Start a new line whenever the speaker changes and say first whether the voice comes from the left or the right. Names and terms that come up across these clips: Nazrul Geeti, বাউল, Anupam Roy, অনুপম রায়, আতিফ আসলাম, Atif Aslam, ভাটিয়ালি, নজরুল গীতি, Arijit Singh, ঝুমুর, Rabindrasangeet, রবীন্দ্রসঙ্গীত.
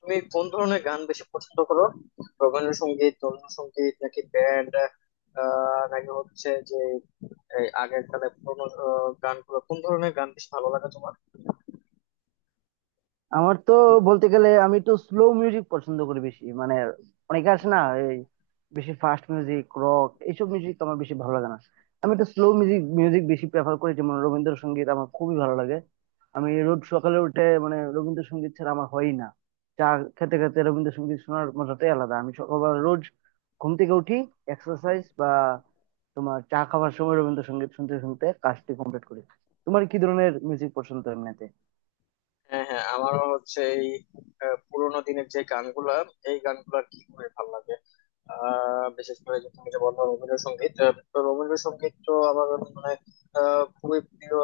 left: তুমি কোন ধরনের গান বেশি পছন্দ করো? রবীন্দ্রসঙ্গীত সঙ্গীত নাকি ব্যান্ড, নাকি হচ্ছে যে এই আগের কালে পুরোনো গানগুলো, কোন ধরনের গান বেশি ভালো লাগে তোমার?
right: আমার তো বলতে গেলে আমি একটু স্লো মিউজিক পছন্দ করি বেশি মানে অনেকে আছে না এই বেশি ফাস্ট মিউজিক রক এইসব মিউজিক আমার বেশি ভালো লাগে না। আমি একটু স্লো মিউজিক মিউজিক বেশি প্রেফার করি যেমন রবীন্দ্রসঙ্গীত আমার খুবই ভালো লাগে। আমি রোজ সকালে উঠে মানে রবীন্দ্রসঙ্গীত ছাড়া আমার হয়ই না। চা খেতে খেতে রবীন্দ্রসঙ্গীত শোনার মজাটাই আলাদা। আমি সকালবেলা রোজ ঘুম থেকে উঠি এক্সারসাইজ বা তোমার চা খাওয়ার সময় রবীন্দ্রসঙ্গীত শুনতে শুনতে কাজটি কমপ্লিট করি। তোমার কি ধরনের মিউজিক পছন্দ এমনিতে?
left: হ্যাঁ হ্যাঁ, আমারও হচ্ছে এই পুরোনো দিনের যে গানগুলা, এই গানগুলা কি করে ভালো লাগে। বিশেষ করে যে তুমি যে বললো রবীন্দ্রসঙ্গীত, তো রবীন্দ্রসঙ্গীত তো আমার মানে খুবই প্রিয়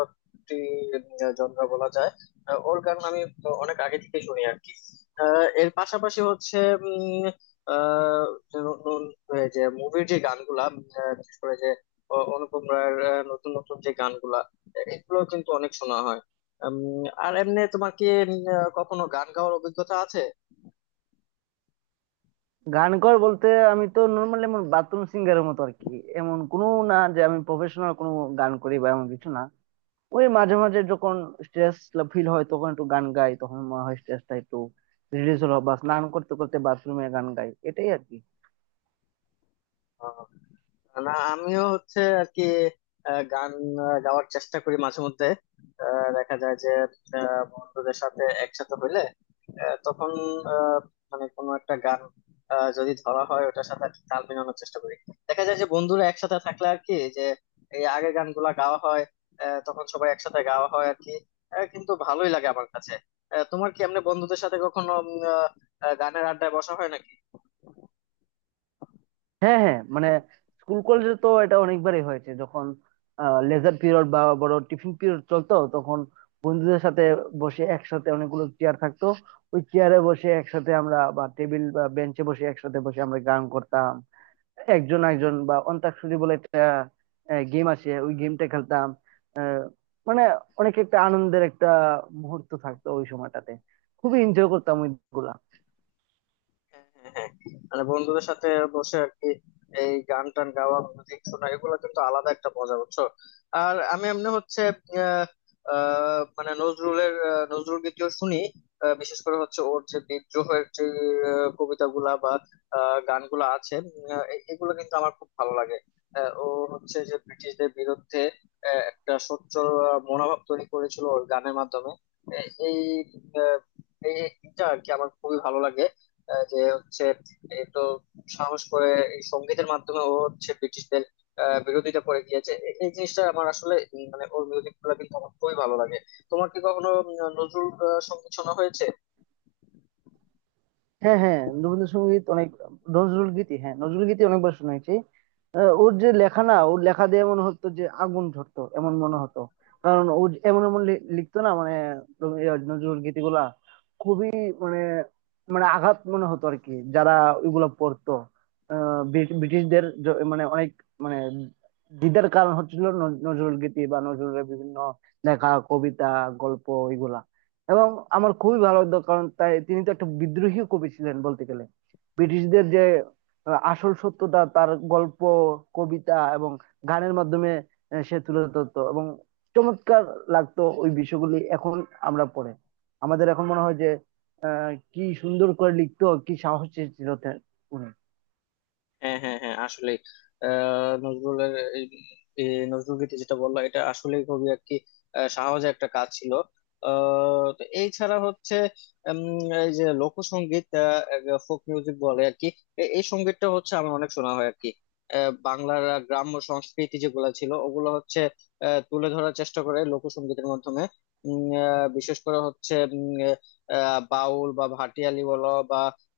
left: একটি জনরা বলা যায়। ওর গান আমি তো অনেক আগে থেকে শুনি আর কি। এর পাশাপাশি হচ্ছে উম, আহ, যে নতুন, যে মুভির যে গানগুলা, বিশেষ করে যে অনুপম রায়ের নতুন নতুন যে গানগুলা, এগুলো কিন্তু অনেক শোনা হয়। উম, আর এমনি তোমার কি কখনো গান গাওয়ার অভিজ্ঞতা আছে?
right: গান কর বলতে আমি তো নর্মালি এমন বাথরুম সিঙ্গারের মতো আর কি। এমন কোনো না যে আমি প্রফেশনাল কোনো গান করি বা এমন কিছু না। ওই মাঝে মাঝে যখন স্ট্রেস ফিল হয় তখন একটু গান গাই, তখন মনে হয় স্ট্রেসটা একটু রিলিজ হলো, বা স্নান করতে করতে বাথরুমে গান গাই এটাই আর কি।
left: আহ, না আমিও হচ্ছে আর কি গান গাওয়ার চেষ্টা করি মাঝে মধ্যে। দেখা যায় যে বন্ধুদের সাথে একসাথে হইলে তখন আহ, মানে কোনো একটা গান যদি ধরা হয় ওটার সাথে আর কি তাল মেলানোর চেষ্টা করি। দেখা যায় যে বন্ধুরা একসাথে থাকলে আর কি, যে এই আগে গানগুলা গাওয়া হয়, তখন সবাই একসাথে গাওয়া হয় আর কি। কিন্তু ভালোই লাগে আমার কাছে। তোমার কি এমনি বন্ধুদের সাথে কখনো আহ, গানের আড্ডায় বসা হয় নাকি?
right: হ্যাঁ হ্যাঁ মানে স্কুল কলেজে তো এটা অনেকবারই হয়েছে, যখন লেজার পিরিয়ড বা বড় টিফিন পিরিয়ড চলতো তখন বন্ধুদের সাথে বসে একসাথে অনেকগুলো চেয়ার থাকতো। ওই চেয়ারে বসে একসাথে আমরা বা টেবিল বা বেঞ্চে বসে একসাথে বসে আমরা গান করতাম। একজন একজন বা অন্তাক্ষরী বলে একটা গেম আছে, ওই গেমটা খেলতাম। মানে অনেক একটা আনন্দের একটা মুহূর্ত থাকতো ওই সময়টাতে। খুবই এনজয় করতাম ওইগুলা।
left: হ্যাঁ হ্যাঁ হ্যাঁ, মানে বন্ধুদের সাথে বসে আর কি এই গান টান গাওয়া, মিউজিক শোনা, এগুলো কিন্তু আলাদা একটা মজা, বুঝছো? আর আমি এমনি হচ্ছে আহ, মানে নজরুলের নজরুল গীতিও শুনি। বিশেষ করে হচ্ছে ওর যে বিদ্রোহের যে কবিতাগুলা বা গানগুলা আছে, এগুলো কিন্তু আমার খুব ভালো লাগে। ও হচ্ছে যে ব্রিটিশদের বিরুদ্ধে একটা সোচ্চার মনোভাব তৈরি করেছিল ওর গানের মাধ্যমে। এ- এই আহ, এইটা আর কি আমার খুবই ভালো লাগে। যে হচ্ছে একটু সাহস করে এই সঙ্গীতের মাধ্যমে ও হচ্ছে ব্রিটিশদের বিরোধিতা করে গিয়েছে, এই জিনিসটা আমার আসলে মানে ওর মিউজিক গুলো কিন্তু আমার খুবই ভালো লাগে। তোমার কি কখনো নজরুল সঙ্গীত শোনা হয়েছে?
right: হ্যাঁ হ্যাঁ রবীন্দ্রসঙ্গীত অনেক। নজরুল গীতি, হ্যাঁ নজরুল গীতি অনেকবার শুনেছি। ওর যে লেখা না ওর লেখা দিয়ে মনে হতো যে আগুন ঝরতো, এমন মনে হতো। কারণ ও যে এমন এমন লিখতো না মানে নজরুল গীতি গুলা খুবই, মানে মানে আঘাত মনে হতো আর কি যারা ওইগুলা পড়তো। ব্রিটিশদের মানে অনেক মানে দ্বিধার কারণ হচ্ছিল নজরুল গীতি বা নজরুলের বিভিন্ন লেখা, কবিতা, গল্প এগুলা। এবং আমার খুবই ভালো লাগতো কারণ তাই তিনি তো একটা বিদ্রোহী কবি ছিলেন বলতে গেলে। ব্রিটিশদের যে আসল সত্যটা তার গল্প, কবিতা এবং গানের মাধ্যমে সে তুলে ধরতো এবং চমৎকার লাগতো ওই বিষয়গুলি। এখন আমরা পড়ে আমাদের এখন মনে হয় যে কি সুন্দর করে লিখতো, কি সাহস ছিল উনি।
left: হ্যাঁ হ্যাঁ হ্যাঁ, আসলে নজরুলের এই এই নজরুল গীতি যেটা বললো, এটা আসলে খুবই আর কি সাহসের একটা কাজ ছিল। তো এই ছাড়া হচ্ছে এই যে লোকসঙ্গীত, ফোক মিউজিক বলে আর কি, এই সঙ্গীতটা হচ্ছে আমার অনেক শোনা হয় আর কি। বাংলার গ্রাম্য সংস্কৃতি যেগুলো ছিল, ওগুলো হচ্ছে তুলে ধরার চেষ্টা করে লোকসঙ্গীতের মাধ্যমে। বিশেষ করে হচ্ছে বাউল বা ভাটিয়ালি বলো বা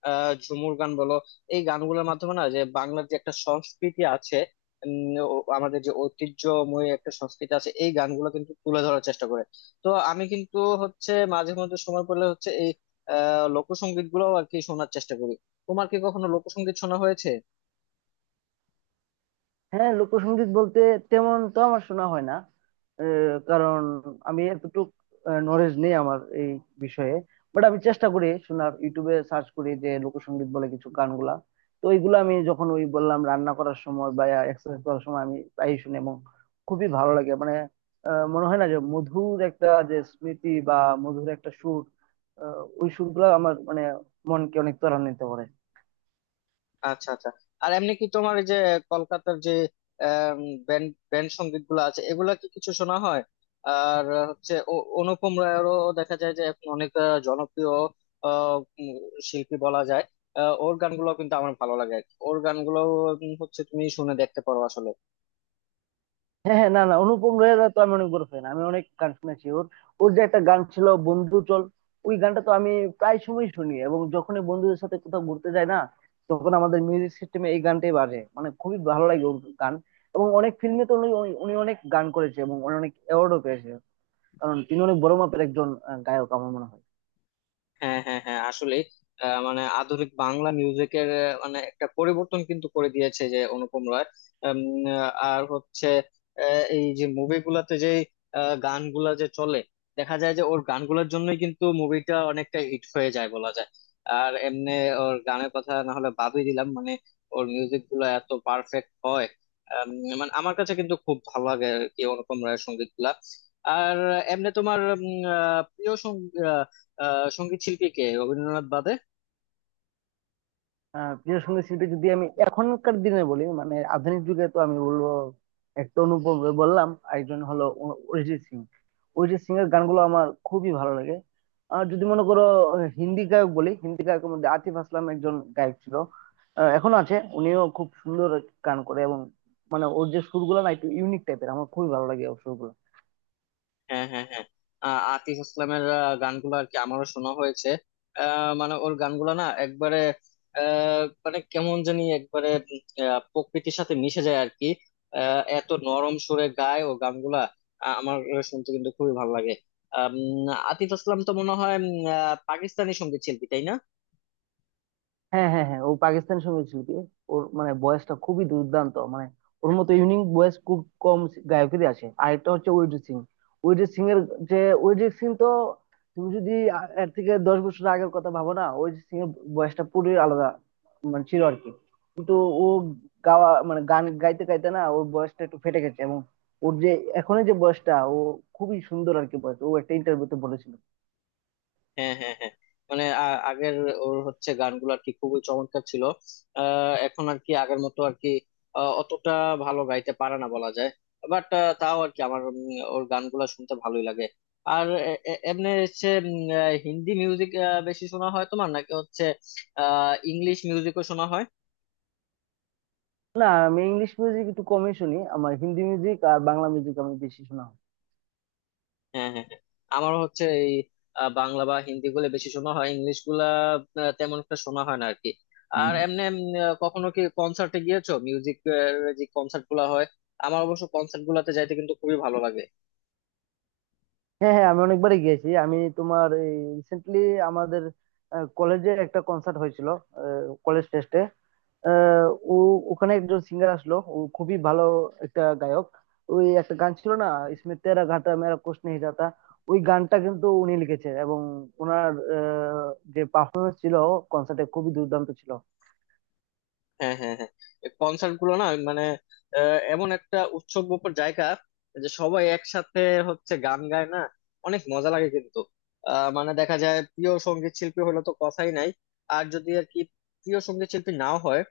left: ঝুমুর গান বলো, এই গানগুলোর মাধ্যমে না, যে বাংলার যে একটা সংস্কৃতি আছে, আমাদের যে ঐতিহ্যময় একটা সংস্কৃতি আছে, এই গানগুলো কিন্তু তুলে ধরার চেষ্টা করে। তো আমি কিন্তু হচ্ছে মাঝে মধ্যে সময় পেলে হচ্ছে এই লোকসঙ্গীত গুলো আর কি শোনার চেষ্টা করি। তোমার কি কখনো লোকসঙ্গীত শোনা হয়েছে?
right: হ্যাঁ লোকসঙ্গীত বলতে তেমন তো আমার শোনা হয় না। কারণ আমি এতটুক নলেজ নেই আমার এই বিষয়ে। বাট আমি চেষ্টা করি শোনার, ইউটিউবে সার্চ করি যে লোকসঙ্গীত বলে কিছু গানগুলা। তো এইগুলো আমি যখন ওই বললাম রান্না করার সময় বা এক্সারসাইজ করার সময় আমি প্রায়ই শুনি এবং খুবই ভালো লাগে মানে মনে হয় না যে মধুর একটা যে স্মৃতি বা মধুর একটা সুর। ওই সুরগুলো আমার মানে মনকে অনেক ত্বরান্বিত করে।
left: আচ্ছা আচ্ছা। আর এমনি কি তোমার এই যে কলকাতার যে ব্যান্ড ব্যান্ড সঙ্গীত গুলো আছে, এগুলা কি কিছু শোনা হয়? আর হচ্ছে অনুপম রায়েরও দেখা যায় যে এখন অনেক জনপ্রিয় আহ, উম, শিল্পী বলা যায়। ওর গানগুলো কিন্তু আমার ভালো লাগে আর কি। ওর গানগুলো হচ্ছে তুমি শুনে দেখতে পারো আসলে।
right: হ্যাঁ হ্যাঁ, না না, অনুপম রয়ের তো আমি অনেক বড় ফ্যান, আমি অনেক গান শুনেছি ওর। ওর যে একটা গান ছিল বন্ধু চল, ওই গানটা তো আমি প্রায় সময় শুনি এবং যখনই বন্ধুদের সাথে কোথাও ঘুরতে যাই না তখন আমাদের মিউজিক সিস্টেমে এই গানটাই বাজে, মানে খুবই ভালো লাগে ওর গান। এবং অনেক ফিল্মে তো উনি উনি অনেক গান করেছে এবং উনি অনেক অ্যাওয়ার্ডও পেয়েছে। কারণ তিনি অনেক বড় মাপের একজন গায়ক আমার মনে হয়।
left: হ্যাঁ হ্যাঁ হ্যাঁ, আসলে মানে আধুনিক বাংলা মিউজিকের মানে একটা পরিবর্তন কিন্তু করে দিয়েছে যে অনুপম রায়। আর হচ্ছে এই যে মুভিগুলাতে যে গানগুলা যে চলে, দেখা যায় যে ওর গানগুলোর জন্যই কিন্তু মুভিটা অনেকটা হিট হয়ে যায় বলা যায়। আর এমনি ওর গানের কথা না হলে বাদই দিলাম, মানে ওর মিউজিক গুলা এত পারফেক্ট হয়। আম, মানে আমার কাছে কিন্তু খুব ভালো লাগে আর কি অনুপম রায়ের সঙ্গীত গুলা। আর এমনি তোমার প্রিয় সঙ্গীত সঙ্গীত শিল্পী কে রবীন্দ্রনাথ বাদে?
right: প্রিয় সঙ্গীত শিল্পী যদি আমি এখনকার দিনে বলি মানে আধুনিক যুগে তো আমি বলবো একটা অনুপম রয় বললাম, আরেকজন হলো অরিজিৎ সিং। অরিজিৎ সিং এর গানগুলো আমার খুবই ভালো লাগে। আর যদি মনে করো হিন্দি গায়ক বলি, হিন্দি গায়কের মধ্যে আতিফ আসলাম একজন গায়ক ছিল, এখনো আছে। উনিও খুব সুন্দর গান করে এবং মানে ওর যে সুরগুলো না একটু ইউনিক টাইপের, আমার খুবই ভালো লাগে ওর সুরগুলো।
left: হ্যাঁ হ্যাঁ হ্যাঁ, আতিফ আসলামের গানগুলো আর কি আমারও শোনা হয়েছে। মানে ওর গানগুলো না একবারে মানে কেমন জানি একবারে প্রকৃতির সাথে মিশে যায় আর কি। এত নরম সুরে গায় ও গানগুলা, আমার শুনতে কিন্তু খুবই ভালো লাগে। আম, আতিফ আসলাম তো মনে হয় পাকিস্তানি সঙ্গীত শিল্পী, তাই না?
right: হ্যাঁ হ্যাঁ হ্যাঁ ও পাকিস্তানি সঙ্গীত শিল্পী। ওর মানে ভয়েসটা খুবই দুর্দান্ত, মানে ওর মতো ইউনিক ভয়েস খুব কম গায়কেরই আছে। আরেকটা হচ্ছে অরিজিৎ সিং। অরিজিৎ সিং এর যে অরিজিৎ সিং তো তুমি যদি এর থেকে 10 বছর আগের কথা ভাবো না, অরিজিৎ সিং এর ভয়েসটা পুরো আলাদা মানে ছিল আর কি। কিন্তু ও গাওয়া মানে গান গাইতে গাইতে না ওর ভয়েসটা একটু ফেটে গেছে, এবং ওর যে এখনের যে ভয়েসটা ও খুবই সুন্দর আর কি ভয়েস, ও একটা ইন্টারভিউতে বলেছিল।
left: হ্যাঁ হ্যাঁ হ্যাঁ, মানে আগের ওর হচ্ছে গানগুলো আর কি খুবই চমৎকার ছিল। এখন আর কি আগের মতো আর কি অতটা ভালো গাইতে পারে না বলা যায়। বাট তাও আর কি আমার ওর গানগুলো শুনতে ভালোই লাগে। আর এমনি হচ্ছে হিন্দি মিউজিক বেশি শোনা হয় তোমার, নাকি হচ্ছে ইংলিশ মিউজিকও শোনা হয়?
right: না আমি ইংলিশ মিউজিক একটু কমই শুনি, আমার হিন্দি মিউজিক আর বাংলা মিউজিক আমি বেশি শোনা হয়।
left: হ্যাঁ হ্যাঁ হ্যাঁ। আমারও হচ্ছে এই বাংলা বা হিন্দি গুলো বেশি শোনা হয়, ইংলিশ গুলা তেমন একটা শোনা হয় না আর কি। আর
right: হুম।
left: এমনি কখনো কি কনসার্টে গিয়েছো, মিউজিক যে কনসার্ট গুলা হয়? আমার অবশ্য কনসার্ট গুলাতে যাইতে কিন্তু খুবই ভালো লাগে।
right: হ্যাঁ হ্যাঁ আমি অনেকবারই গিয়েছি। আমি তোমার, রিসেন্টলি আমাদের কলেজে একটা কনসার্ট হয়েছিল কলেজ ফেস্টে। ও ওখানে একজন সিঙ্গার আসলো, ও খুবই ভালো একটা গায়ক। ওই একটা গান ছিল না ইসমে তেরা ঘাটা মেরা কুছ নেহি জাতা, ওই গানটা কিন্তু উনি লিখেছেন এবং ওনার আহ, যে পারফরমেন্স ছিল কনসার্টে খুবই দুর্দান্ত ছিল।
left: হ্যাঁ হ্যাঁ হ্যাঁ, কনসার্ট গুলো না মানে এমন একটা উৎসব মুখর জায়গা, যে সবাই একসাথে হচ্ছে গান গায় না, অনেক মজা লাগে কিন্তু। মানে দেখা যায় প্রিয় সঙ্গীত শিল্পী হলে তো কথাই নাই, আর যদি আর কি প্রিয় সঙ্গীত শিল্পী নাও হয়,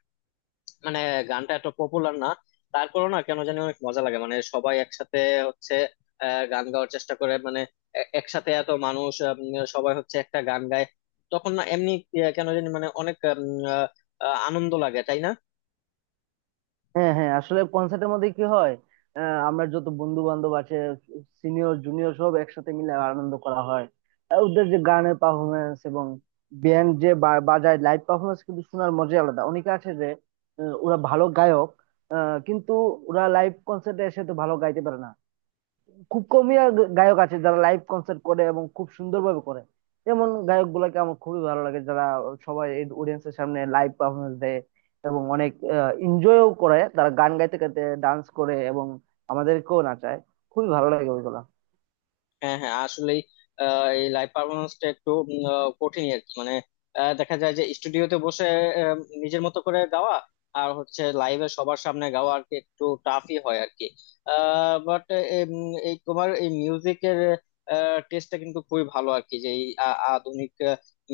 left: মানে গানটা এত পপুলার না, তারপরেও না কেন জানি অনেক মজা লাগে। মানে সবাই একসাথে হচ্ছে গান গাওয়ার চেষ্টা করে মানে, একসাথে এত মানুষ সবাই হচ্ছে একটা গান গায়, তখন না এমনি কেন জানি মানে অনেক আনন্দ লাগে, তাই না?
right: হ্যাঁ হ্যাঁ আসলে কনসার্টের মধ্যে কি হয়, আমরা যত বন্ধু বান্ধব আছে সিনিয়র জুনিয়র সব একসাথে মিলে আনন্দ করা হয়। আর ওদের যে গানের পারফরমেন্স এবং ব্যান্ড যে বাজায় লাইভ পারফরমেন্স কিন্তু শোনার মজাই আলাদা। অনেকে আছে যে ওরা ভালো গায়ক কিন্তু ওরা লাইভ কনসার্টে এসে তো ভালো গাইতে পারে না। খুব কমই আর গায়ক আছে যারা লাইভ কনসার্ট করে এবং খুব সুন্দরভাবে করে। এমন গায়ক গুলাকে আমার খুবই ভালো লাগে যারা সবাই অডিয়েন্স এর সামনে লাইভ পারফরমেন্স দেয় এবং অনেক এনজয়ও করে, তারা গান গাইতে গাইতে ডান্স করে এবং আমাদেরকেও নাচায়। খুবই ভালো লাগে ওইগুলা।
left: হ্যাঁ হ্যাঁ, আসলেই এই লাইভ পারফরমেন্সটা একটু কঠিনই আর কি, মানে দেখা যায় যে স্টুডিওতে বসে আহ, নিজের মতো করে গাওয়া আর হচ্ছে লাইভে সবার সামনে গাওয়া আর কি একটু টাফই হয় আর কি। বাট এই তোমার এই মিউজিকের টেস্টটা কিন্তু খুবই ভালো আর কি, যে এই আধুনিক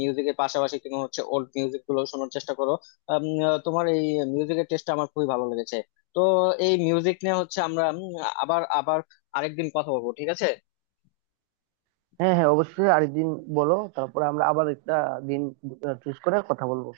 left: মিউজিকের পাশাপাশি তুমি হচ্ছে ওল্ড মিউজিক গুলো শোনার চেষ্টা করো। তোমার এই মিউজিকের টেস্টটা আমার খুবই ভালো লেগেছে। তো এই মিউজিক নিয়ে হচ্ছে আমরা আবার আবার আরেকদিন কথা বলবো, ঠিক আছে?
right: হ্যাঁ হ্যাঁ অবশ্যই আরেকদিন বলো, তারপরে আমরা আবার একটা দিন চুজ করে কথা বলবো।